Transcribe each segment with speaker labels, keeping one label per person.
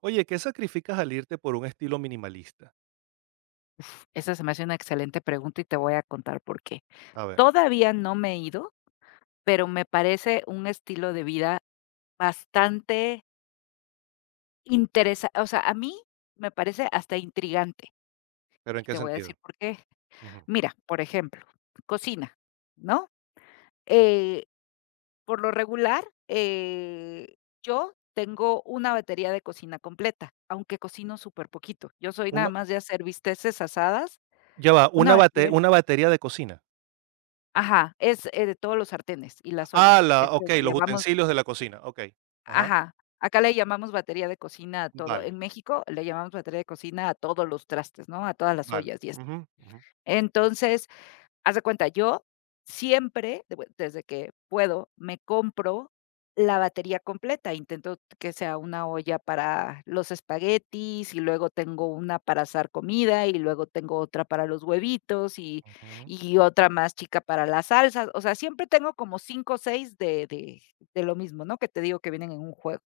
Speaker 1: Oye, ¿qué sacrificas al irte por un estilo minimalista?
Speaker 2: Esa se me hace una excelente pregunta y te voy a contar por qué.
Speaker 1: A ver,
Speaker 2: Todavía no me he ido, pero me parece un estilo de vida bastante interesante. O sea, a mí me parece hasta intrigante,
Speaker 1: ¿pero en
Speaker 2: y
Speaker 1: qué
Speaker 2: te voy a decir
Speaker 1: sentido?
Speaker 2: por qué.
Speaker 1: Ujú.
Speaker 2: Mira, por ejemplo, cocina, ¿no? Eh, por lo regular, yo tengo una batería de cocina completa, aunque cocino superpoquito. Yo soy nada
Speaker 1: Una
Speaker 2: más de hacer bisteces asadas,
Speaker 1: ya va,
Speaker 2: una
Speaker 1: una bate
Speaker 2: batería.
Speaker 1: una batería de cocina.
Speaker 2: Ajá, es, de todos los sartenes y las ollas. Es lo que
Speaker 1: Los
Speaker 2: llamamos.
Speaker 1: utensilios de la cocina, okey. Ajá,
Speaker 2: Ajá, acá le llamamos batería de cocina a todo.
Speaker 1: vale,
Speaker 2: En México le llamamos batería de cocina a todos los trastes, ¿no? A todas las
Speaker 1: vale.
Speaker 2: ollas y esto.
Speaker 1: Ujú, ujú,
Speaker 2: Entonces, haz de cuenta, yo siempre, de bueno, desde que puedo, me compro la batería completa. Intento que sea una olla para los espaguetis, y luego tengo una para asar comida, y luego tengo otra para los huevitos, y
Speaker 1: ujú,
Speaker 2: otra más chica para las salsas. O sea, siempre tengo como 5 o 6 de lo mismo, ¿no? Que te digo que vienen en un juego.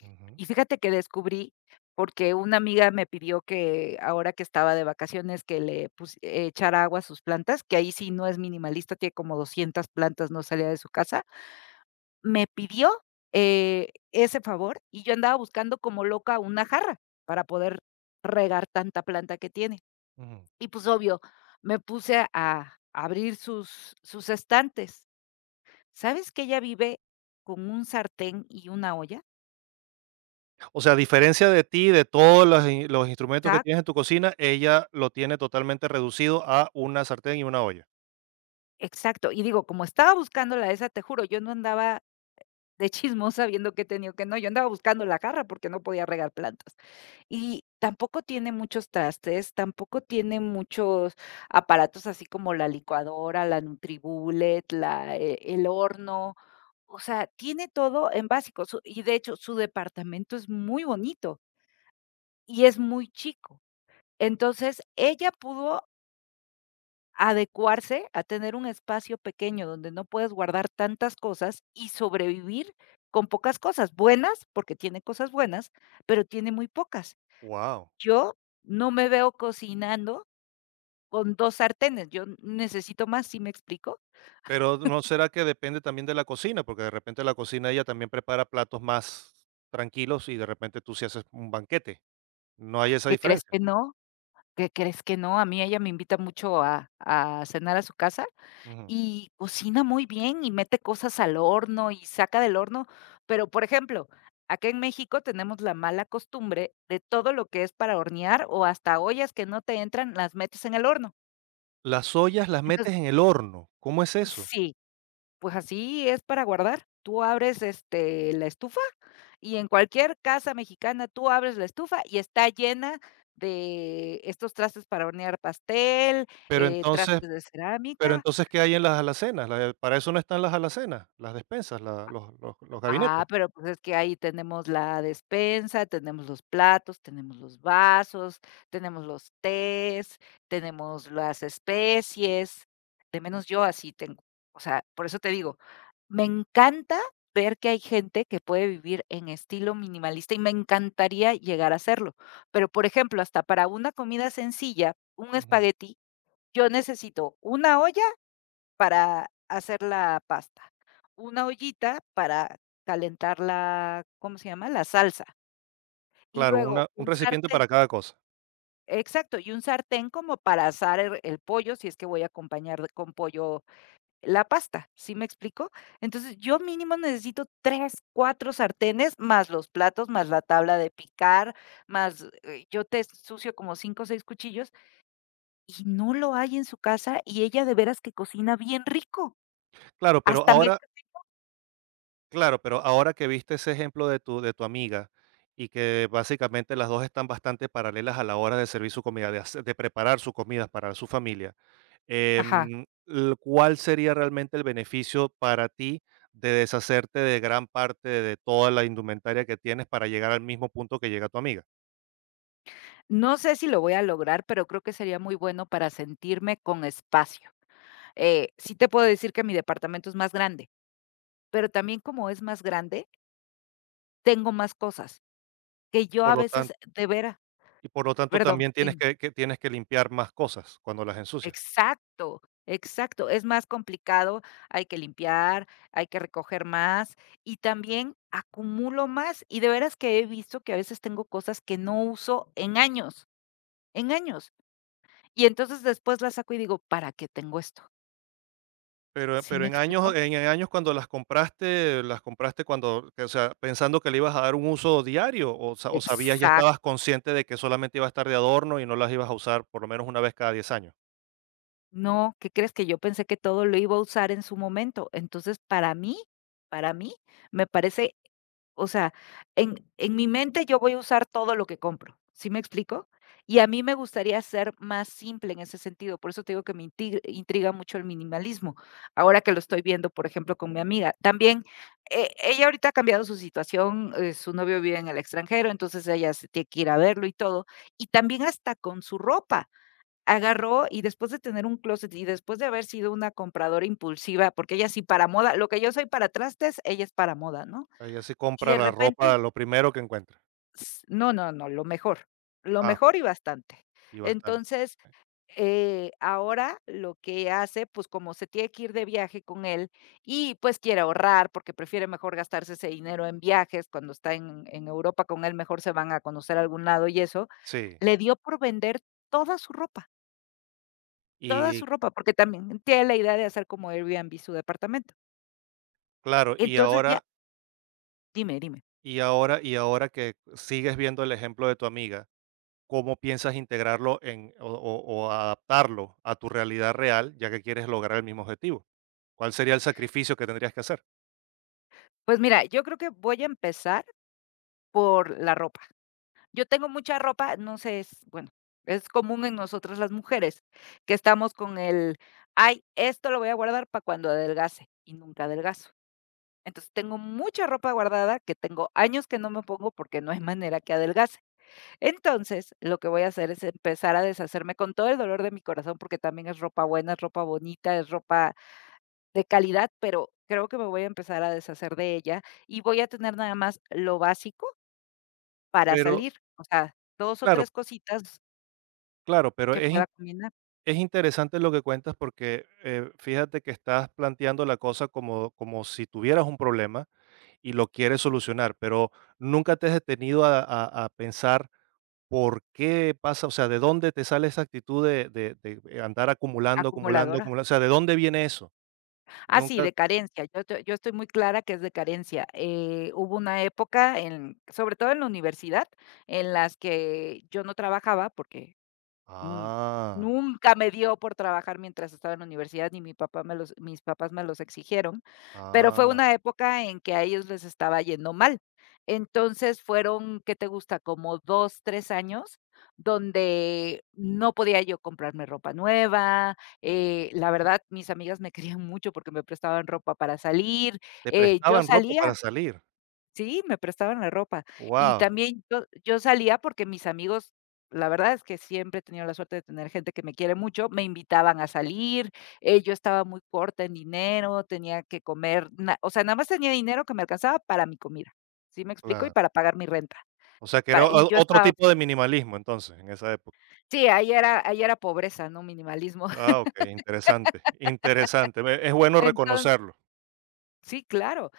Speaker 1: ujú,
Speaker 2: Y fíjate que descubrí, porque una amiga me pidió que ahora que estaba de vacaciones, que le pus echara agua a sus plantas, que ahí sí no es minimalista, tiene como 200 plantas, no salía de su casa. Me pidió, ese favor, y yo andaba buscando como loca una jarra para poder regar tanta planta que tiene.
Speaker 1: ujú.
Speaker 2: Y, pues, obvio, me puse a abrir sus estantes. ¿Sabes que ella vive con un sartén y una olla?
Speaker 1: O sea, a diferencia de ti, de todos los instrumentos que tienes en tu cocina, ella lo tiene totalmente reducido a una sartén y una olla.
Speaker 2: Exacto. Y digo, como estaba buscándola esa, te juro, yo no andaba de chismosa viendo qué tenía o qué no, yo andaba buscando la jarra porque no podía regar plantas. Y tampoco tiene muchos trastes, tampoco tiene muchos aparatos así como la licuadora, la NutriBullet, la, el horno. O sea, tiene todo en básico. Su Y de hecho, su departamento es muy bonito y es muy chico. Entonces, ella pudo adecuarse a tener un espacio pequeño donde no puedes guardar tantas cosas y sobrevivir con pocas cosas buenas, porque tiene cosas buenas, pero tiene muy pocas.
Speaker 1: Wow.
Speaker 2: Yo no me veo cocinando con 2 sartenes, yo necesito más, ¿sí me explico?
Speaker 1: Pero, ¿no será que depende también de la cocina? Porque de repente la cocina ella también prepara platos más tranquilos y de repente tú sí haces un banquete. ¿No hay esa
Speaker 2: ¿Qué crees
Speaker 1: diferencia?
Speaker 2: que no? ¿Qué crees que no? A mí ella me invita mucho a cenar a su casa.
Speaker 1: Ujú.
Speaker 2: Y cocina muy bien y mete cosas al horno y saca del horno, pero, por ejemplo, acá en México tenemos la mala costumbre de todo lo que es para hornear o hasta ollas que no te entran, las metes en el horno.
Speaker 1: Las ollas las
Speaker 2: Entonces
Speaker 1: metes en el horno, ¿cómo es eso?
Speaker 2: sí, pues así es para guardar. Tú abres la estufa y en cualquier casa mexicana tú abres la estufa y está llena de estos trastes para hornear pastel,
Speaker 1: Pero entonces
Speaker 2: trastes de
Speaker 1: pero
Speaker 2: cerámica.
Speaker 1: entonces, ¿qué hay en las alacenas? La Para eso no están las alacenas, las despensas, la los
Speaker 2: Ah,
Speaker 1: gabinetes.
Speaker 2: pero pues es que ahí tenemos la despensa, tenemos los platos, tenemos los vasos, tenemos los tés, tenemos las especies, de menos yo así tengo. O sea, por eso te digo, me encanta ver que hay gente que puede vivir en estilo minimalista y me encantaría llegar a hacerlo. Pero, por ejemplo, hasta para una comida sencilla, un
Speaker 1: Ujú.
Speaker 2: espagueti, yo necesito una olla para hacer la pasta, una ollita para calentar la, ¿cómo se llama? La salsa, y
Speaker 1: Claro,
Speaker 2: luego
Speaker 1: una un
Speaker 2: un
Speaker 1: recipiente
Speaker 2: sartén.
Speaker 1: para cada cosa.
Speaker 2: Exacto, y un sartén como para asar el pollo, si es que voy a acompañar de con pollo la pasta, ¿sí me explico? Entonces, yo mínimo necesito 3, 4 sartenes, más los platos, más la tabla de picar, más, yo te ensucio como cinco o 6 cuchillos, y no lo hay en su casa, y ella de veras que cocina bien rico,
Speaker 1: Claro, pero
Speaker 2: hasta me.
Speaker 1: ahora Claro, pero ahora que viste ese ejemplo de tu amiga y que básicamente las dos están bastante paralelas a la hora de servir su comida, de preparar su comida para su familia,
Speaker 2: Ajá.
Speaker 1: ¿cuál sería realmente el beneficio para ti de deshacerte de gran parte de toda la indumentaria que tienes para llegar al mismo punto que llega tu amiga?
Speaker 2: No sé si lo voy a lograr, pero creo que sería muy bueno para sentirme con espacio. Sí te puedo decir que mi departamento es más grande, pero también como es más grande, tengo más cosas que
Speaker 1: Y
Speaker 2: yo
Speaker 1: por
Speaker 2: a
Speaker 1: lo
Speaker 2: veces
Speaker 1: tanto,
Speaker 2: de veras.
Speaker 1: y por lo tanto
Speaker 2: Perdón,
Speaker 1: también tienes
Speaker 2: dime.
Speaker 1: que tienes que limpiar más cosas cuando las ensucias.
Speaker 2: Exacto, exacto. Es más complicado, hay que limpiar, hay que recoger más y también acumulo más. Y de veras que he visto que a veces tengo cosas que no uso en años, en años. Y entonces después las saco y digo, ¿para qué tengo esto?
Speaker 1: Pero eh,
Speaker 2: ¿Sí me
Speaker 1: pero en años
Speaker 2: explico?
Speaker 1: en años cuando las compraste o sea, pensando que le ibas a dar un uso diario, o sabías, ya estabas
Speaker 2: Exacto.
Speaker 1: consciente de que solamente iba a estar de adorno y no las ibas a usar por lo menos una vez cada 10 años.
Speaker 2: No, ¿qué crees? Que yo pensé que todo lo iba a usar en su momento. Entonces, para mí, me parece, o sea, en mi mente yo voy a usar todo lo que compro, ¿sí me explico? Y a mí me gustaría ser más simple en ese sentido, por eso te digo que me inti intriga mucho el minimalismo. Ahora que lo estoy viendo, por ejemplo, con mi amiga. También, ella ahorita ha cambiado su situación, su novio vive en el extranjero, entonces ella se tiene que ir a verlo y todo, y también hasta con su ropa. Agarró y después de tener un closet y después de haber sido una compradora impulsiva, porque ella sí para moda, lo que yo soy para trastes, ella es para moda, ¿no?
Speaker 1: Ella se
Speaker 2: Y
Speaker 1: compra
Speaker 2: de
Speaker 1: la
Speaker 2: repente,
Speaker 1: ropa lo primero que encuentra.
Speaker 2: s no, no, no, lo
Speaker 1: Ah,
Speaker 2: mejor y bastante.
Speaker 1: y bastante.
Speaker 2: Entonces, ahora lo que hace, pues, como se tiene que ir de viaje con él y, pues, quiere ahorrar, porque prefiere mejor gastarse ese dinero en viajes, cuando está en Europa con él, mejor se van a conocer a algún lado y eso,
Speaker 1: Sí.
Speaker 2: le dio por vender toda su ropa. Toda su
Speaker 1: Y
Speaker 2: ropa, porque también tiene la idea de hacer como Airbnb su departamento.
Speaker 1: claro, y
Speaker 2: Entonces ya
Speaker 1: ahora
Speaker 2: dime, dime.
Speaker 1: y ahora y ahora que sigues viendo el ejemplo de tu amiga, ¿cómo piensas integrarlo en o adaptarlo a tu realidad real, ya que quieres lograr el mismo objetivo? ¿Cuál sería el sacrificio que tendrías que hacer?
Speaker 2: Pues mira, yo creo que voy a empezar por la ropa. Yo tengo mucha ropa, no sé, es bueno, es común en nosotras las mujeres que estamos con el: "Ay, esto lo voy a guardar para cuando adelgace", y nunca adelgazo. Entonces, tengo mucha ropa guardada que tengo años que no me pongo porque no hay manera que adelgace. Entonces, lo que voy a hacer es empezar a deshacerme con todo el dolor de mi corazón, porque también es ropa buena, es ropa bonita, es ropa de calidad, pero creo que me voy a empezar a deshacer de ella y voy a tener nada más lo básico para
Speaker 1: Pero
Speaker 2: salir, o sea, dos o
Speaker 1: claro,
Speaker 2: 3 cositas
Speaker 1: claro, pero
Speaker 2: que
Speaker 1: es in
Speaker 2: pueda combinar,
Speaker 1: es interesante lo que cuentas porque, fíjate que estás planteando la cosa como si tuvieras un problema y lo quieres solucionar, pero nunca te has detenido a pensar por qué pasa, o sea, de dónde te sale esa actitud de andar acumulando, acumulando,
Speaker 2: acumuladora.
Speaker 1: acumulando, o sea, ¿de dónde viene eso?
Speaker 2: Ah, sí,
Speaker 1: Nunca
Speaker 2: de carencia, yo estoy muy clara que es de carencia, hubo una época en sobre todo en la universidad, en las que yo no trabajaba porque Mm,
Speaker 1: ah,
Speaker 2: nunca me dio por trabajar mientras estaba en la universidad, ni mi papá me los mis papás me los exigieron, pero fue
Speaker 1: ah,
Speaker 2: una época en que a ellos les estaba yendo mal. Entonces, fueron, ¿qué te gusta? Como 2 3 años donde no podía yo comprarme ropa nueva, la verdad, mis amigas me querían mucho porque me prestaban ropa para salir,
Speaker 1: te
Speaker 2: yo
Speaker 1: prestaban ropa para
Speaker 2: salía.
Speaker 1: salir.
Speaker 2: Sí, me prestaban la ropa. Y
Speaker 1: Wow.
Speaker 2: también yo salía porque mis amigos, la verdad es que siempre he tenido la suerte de tener gente que me quiere mucho, me invitaban a salir, yo estaba muy corta en dinero, tenía que comer, na o sea, nada más tenía dinero que me alcanzaba para mi comida, ¿sí me explico? Y
Speaker 1: Claro.
Speaker 2: para pagar mi renta.
Speaker 1: O sea, que era
Speaker 2: Y
Speaker 1: o
Speaker 2: yo
Speaker 1: otro
Speaker 2: estaba
Speaker 1: tipo de minimalismo entonces, en esa época.
Speaker 2: sí, ahí era pobreza, ¿no? Minimalismo.
Speaker 1: Ah, okey, interesante, interesante. Ve, es bueno reconocerlo.
Speaker 2: Sí, claro.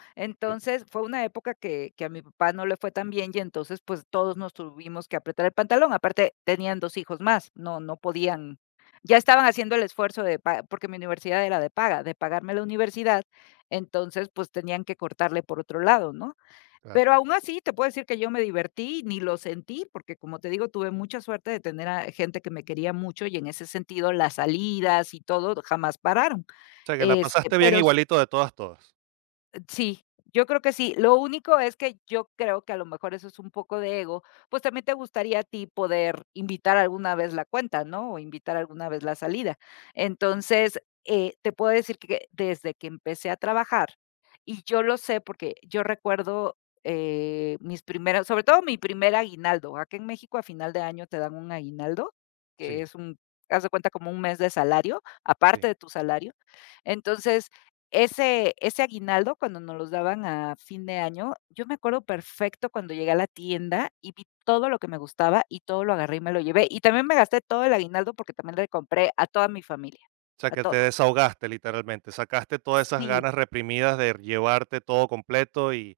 Speaker 1: Sí,
Speaker 2: Entonces, fue una época que a mi papá no le fue tan bien y entonces, pues, todos nos tuvimos que apretar el pantalón. Aparte, tenían 2 hijos más, no podían ya estaban haciendo el esfuerzo de pa porque mi universidad era de paga, de pagarme la universidad, entonces, pues, tenían que cortarle por otro lado, ¿no?
Speaker 1: claro.
Speaker 2: Pero aún así, te puedo decir que yo me divertí, ni lo sentí, porque, como te digo, tuve mucha suerte de tener a gente que me quería mucho y en ese sentido las salidas y todo jamás pararon.
Speaker 1: O sea, que la
Speaker 2: Este,
Speaker 1: pasaste bien
Speaker 2: pero
Speaker 1: igualito de todas, todas.
Speaker 2: Sí, yo creo que sí. Lo único es que yo creo que a lo mejor eso es un poco de ego, pues también te gustaría a ti poder invitar alguna vez la cuenta, ¿no? O invitar alguna vez la salida. Entonces, te puedo decir que desde que empecé a trabajar, y yo lo sé porque yo recuerdo mis primeros, sobre todo mi primer aguinaldo. Acá en México a final de año te dan un aguinaldo, que
Speaker 1: Sí,
Speaker 2: es un, haz de cuenta como un mes de salario,
Speaker 1: sí.
Speaker 2: aparte de tu salario. Entonces, ese aguinaldo, cuando nos los daban a fin de año, yo me acuerdo perfecto cuando llegué a la tienda y vi todo lo que me gustaba y todo lo agarré y me lo llevé. Y también me gasté todo el aguinaldo porque también le compré a toda mi familia,
Speaker 1: O sea,
Speaker 2: a
Speaker 1: que te
Speaker 2: toda.
Speaker 1: desahogaste literalmente, sacaste todas esas
Speaker 2: Sí,
Speaker 1: ganas reprimidas de llevarte todo completo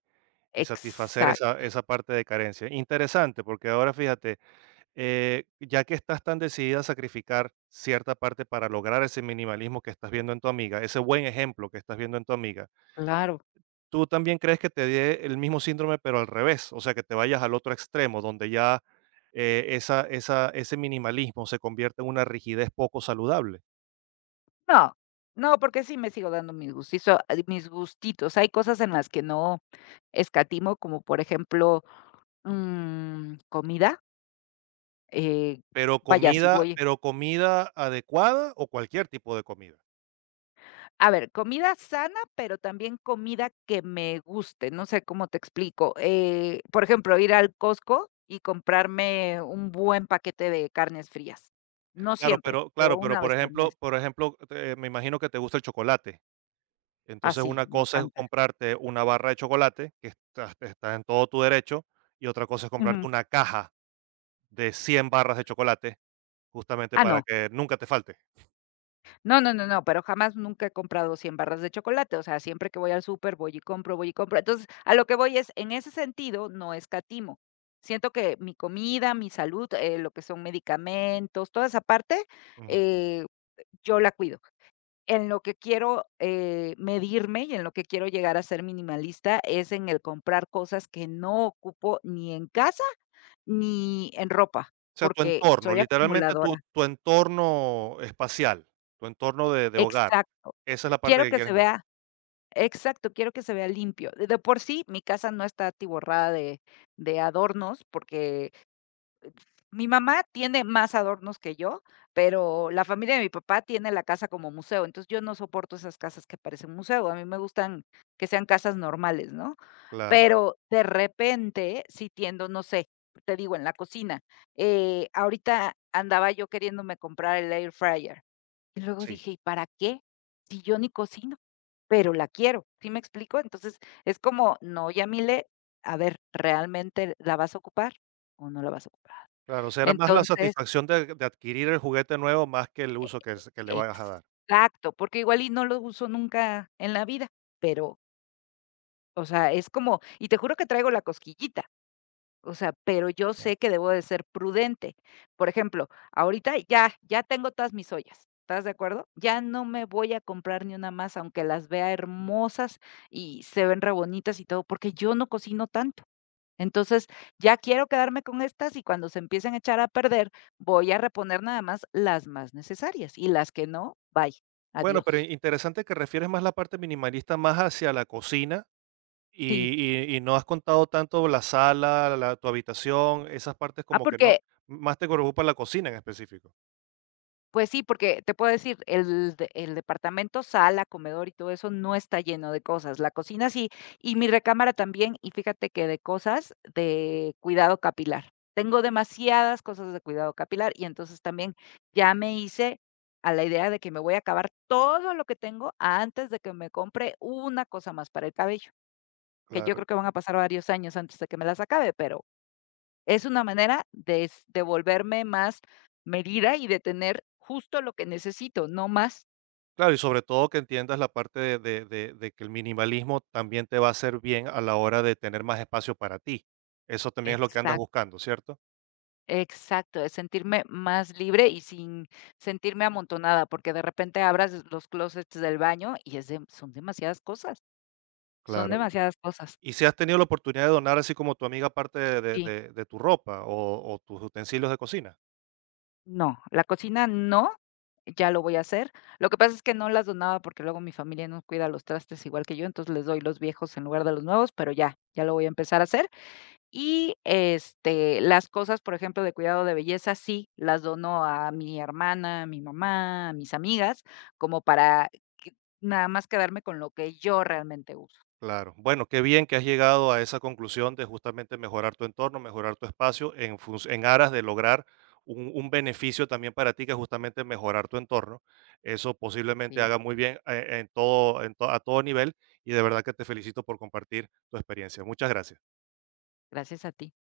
Speaker 1: y satisfacer
Speaker 2: exacto,
Speaker 1: esa parte de carencia. Interesante, porque ahora fíjate, ya que estás tan decidida a sacrificar cierta parte para lograr ese minimalismo que estás viendo en tu amiga, ese buen ejemplo que estás viendo en tu amiga,
Speaker 2: claro.
Speaker 1: ¿tú también crees que te dé el mismo síndrome, pero al revés? O sea, que te vayas al otro extremo, donde ese minimalismo se convierte en una rigidez poco saludable.
Speaker 2: No, no, porque sí me sigo dando mis gustitos mis gustitos. Hay cosas en las que no escatimo, como por ejemplo, comida, eh, vaya, si voy.
Speaker 1: Pero comida adecuada o cualquier tipo de comida.
Speaker 2: A ver, comida sana, pero también comida que me guste, no sé cómo te explico. Por ejemplo, ir al Costco y comprarme un buen paquete de carnes frías. No
Speaker 1: Claro,
Speaker 2: siempre,
Speaker 1: pero,
Speaker 2: pero
Speaker 1: claro, pero
Speaker 2: una
Speaker 1: por
Speaker 2: vez al mes.
Speaker 1: ejemplo, por ejemplo, me imagino que te gusta el chocolate.
Speaker 2: Ah,
Speaker 1: Entonces,
Speaker 2: sí,
Speaker 1: una
Speaker 2: me
Speaker 1: cosa es
Speaker 2: encanta.
Speaker 1: comprarte una barra de chocolate, que estás en todo tu derecho, y otra cosa es
Speaker 2: Ujú.
Speaker 1: comprarte una caja de 100 barras de chocolate, justamente
Speaker 2: Ah,
Speaker 1: para
Speaker 2: no.
Speaker 1: que nunca te falte.
Speaker 2: No, no, no, no, pero jamás nunca he comprado 100 barras de chocolate, o sea, siempre que voy al súper voy y compro, voy y compro. Entonces, a lo que voy es, en ese sentido, no escatimo. Siento que mi comida, mi salud, lo que son medicamentos, toda esa parte,
Speaker 1: Ujú.
Speaker 2: eh, yo la cuido. En lo que quiero medirme y en lo que quiero llegar a ser minimalista es en el comprar cosas que no ocupo ni en casa ni en ropa,
Speaker 1: O sea, tu
Speaker 2: porque
Speaker 1: entorno,
Speaker 2: soy
Speaker 1: literalmente
Speaker 2: acumuladora.
Speaker 1: tu entorno espacial, tu entorno de hogar.
Speaker 2: Exacto.
Speaker 1: Esa es la parte
Speaker 2: Quiero
Speaker 1: que
Speaker 2: que se
Speaker 1: quieres mejor.
Speaker 2: vea Exacto, quiero que se vea limpio. De por sí, mi casa no está atiborrada de adornos, porque mi mamá tiene más adornos que yo, pero la familia de mi papá tiene la casa como museo, entonces yo no soporto esas casas que parecen museo, a mí me gustan que sean casas normales, ¿no?
Speaker 1: Claro,
Speaker 2: Pero de repente, si tiendo, no sé, te digo, en la cocina, ahorita andaba yo queriéndome comprar el air fryer y luego
Speaker 1: sí,
Speaker 2: dije, ¿y para qué? Si yo ni cocino, pero la quiero, ¿sí me explico? Entonces es como, no, Yamile, a ver, ¿realmente la vas a ocupar o no la vas a ocupar?
Speaker 1: claro, o sea, era más la
Speaker 2: Entonces,
Speaker 1: satisfacción de adquirir el juguete nuevo más que el
Speaker 2: e
Speaker 1: uso que le vayas a dar,
Speaker 2: exacto, porque igual y no lo uso nunca en la vida, pero, o sea, es como y te juro que traigo la cosquillita. O sea, pero yo
Speaker 1: claro.
Speaker 2: sé que debo de ser prudente. Por ejemplo, ahorita ya tengo todas mis ollas. ¿Estás de acuerdo? Ya no me voy a comprar ni una más, aunque las vea hermosas y se ven re bonitas y todo, porque yo no cocino tanto. Entonces, ya quiero quedarme con estas y cuando se empiecen a echar a perder, voy a reponer nada más las más necesarias y las que no, bye,
Speaker 1: Bueno, pero
Speaker 2: adiós.
Speaker 1: interesante que refieres más la parte minimalista más hacia la cocina y
Speaker 2: Sí.
Speaker 1: no has contado tanto la sala, la tu habitación, esas partes
Speaker 2: Ah,
Speaker 1: como que no
Speaker 2: porque
Speaker 1: más te preocupa la cocina en específico.
Speaker 2: Pues sí, porque te puedo decir, el de el departamento, sala, comedor y todo eso no está lleno de cosas. La cocina sí, y mi recámara también, y fíjate que de cosas de cuidado capilar. Tengo demasiadas cosas de cuidado capilar y entonces también ya me hice a la idea de que me voy a acabar todo lo que tengo antes de que me compre una cosa más para el cabello, que yo
Speaker 1: Claro.
Speaker 2: creo que van a pasar varios años antes de que me las acabe, pero es una manera de volverme más medida y de tener justo lo que necesito, no más.
Speaker 1: Claro, y sobre todo que entiendas la parte de que el minimalismo también te va a hacer bien a la hora de tener más espacio para ti. Eso también es lo que andas
Speaker 2: Exac
Speaker 1: buscando, ¿cierto?
Speaker 2: exacto, de sentirme más libre y sin sentirme amontonada, porque de repente abras los closets del baño y es de son demasiadas cosas, son
Speaker 1: Claro. Y
Speaker 2: demasiadas cosas.
Speaker 1: y si has tenido la oportunidad de donar, así como tu amiga, parte
Speaker 2: Sí,
Speaker 1: de tu ropa o tus utensilios de cocina.
Speaker 2: no, la cocina no, ya lo voy a hacer. Lo que pasa es que no las donaba porque luego mi familia no cuida los trastes igual que yo, entonces les doy los viejos en lugar de los nuevos, pero ya lo voy a empezar a hacer. Y, este, las cosas, por ejemplo, de cuidado de belleza, sí, las dono a mi hermana, a mi mamá, a mis amigas, como para que nada más quedarme con lo que yo realmente uso.
Speaker 1: Claro. Bueno, qué bien que has llegado a esa conclusión de justamente mejorar tu entorno, mejorar tu espacio en, en aras de lograr un beneficio también para ti, que es justamente mejorar tu entorno. Eso posiblemente
Speaker 2: Así es,
Speaker 1: haga muy bien en todo, a todo nivel y de verdad que te felicito por compartir tu experiencia. Muchas gracias.
Speaker 2: gracias a ti.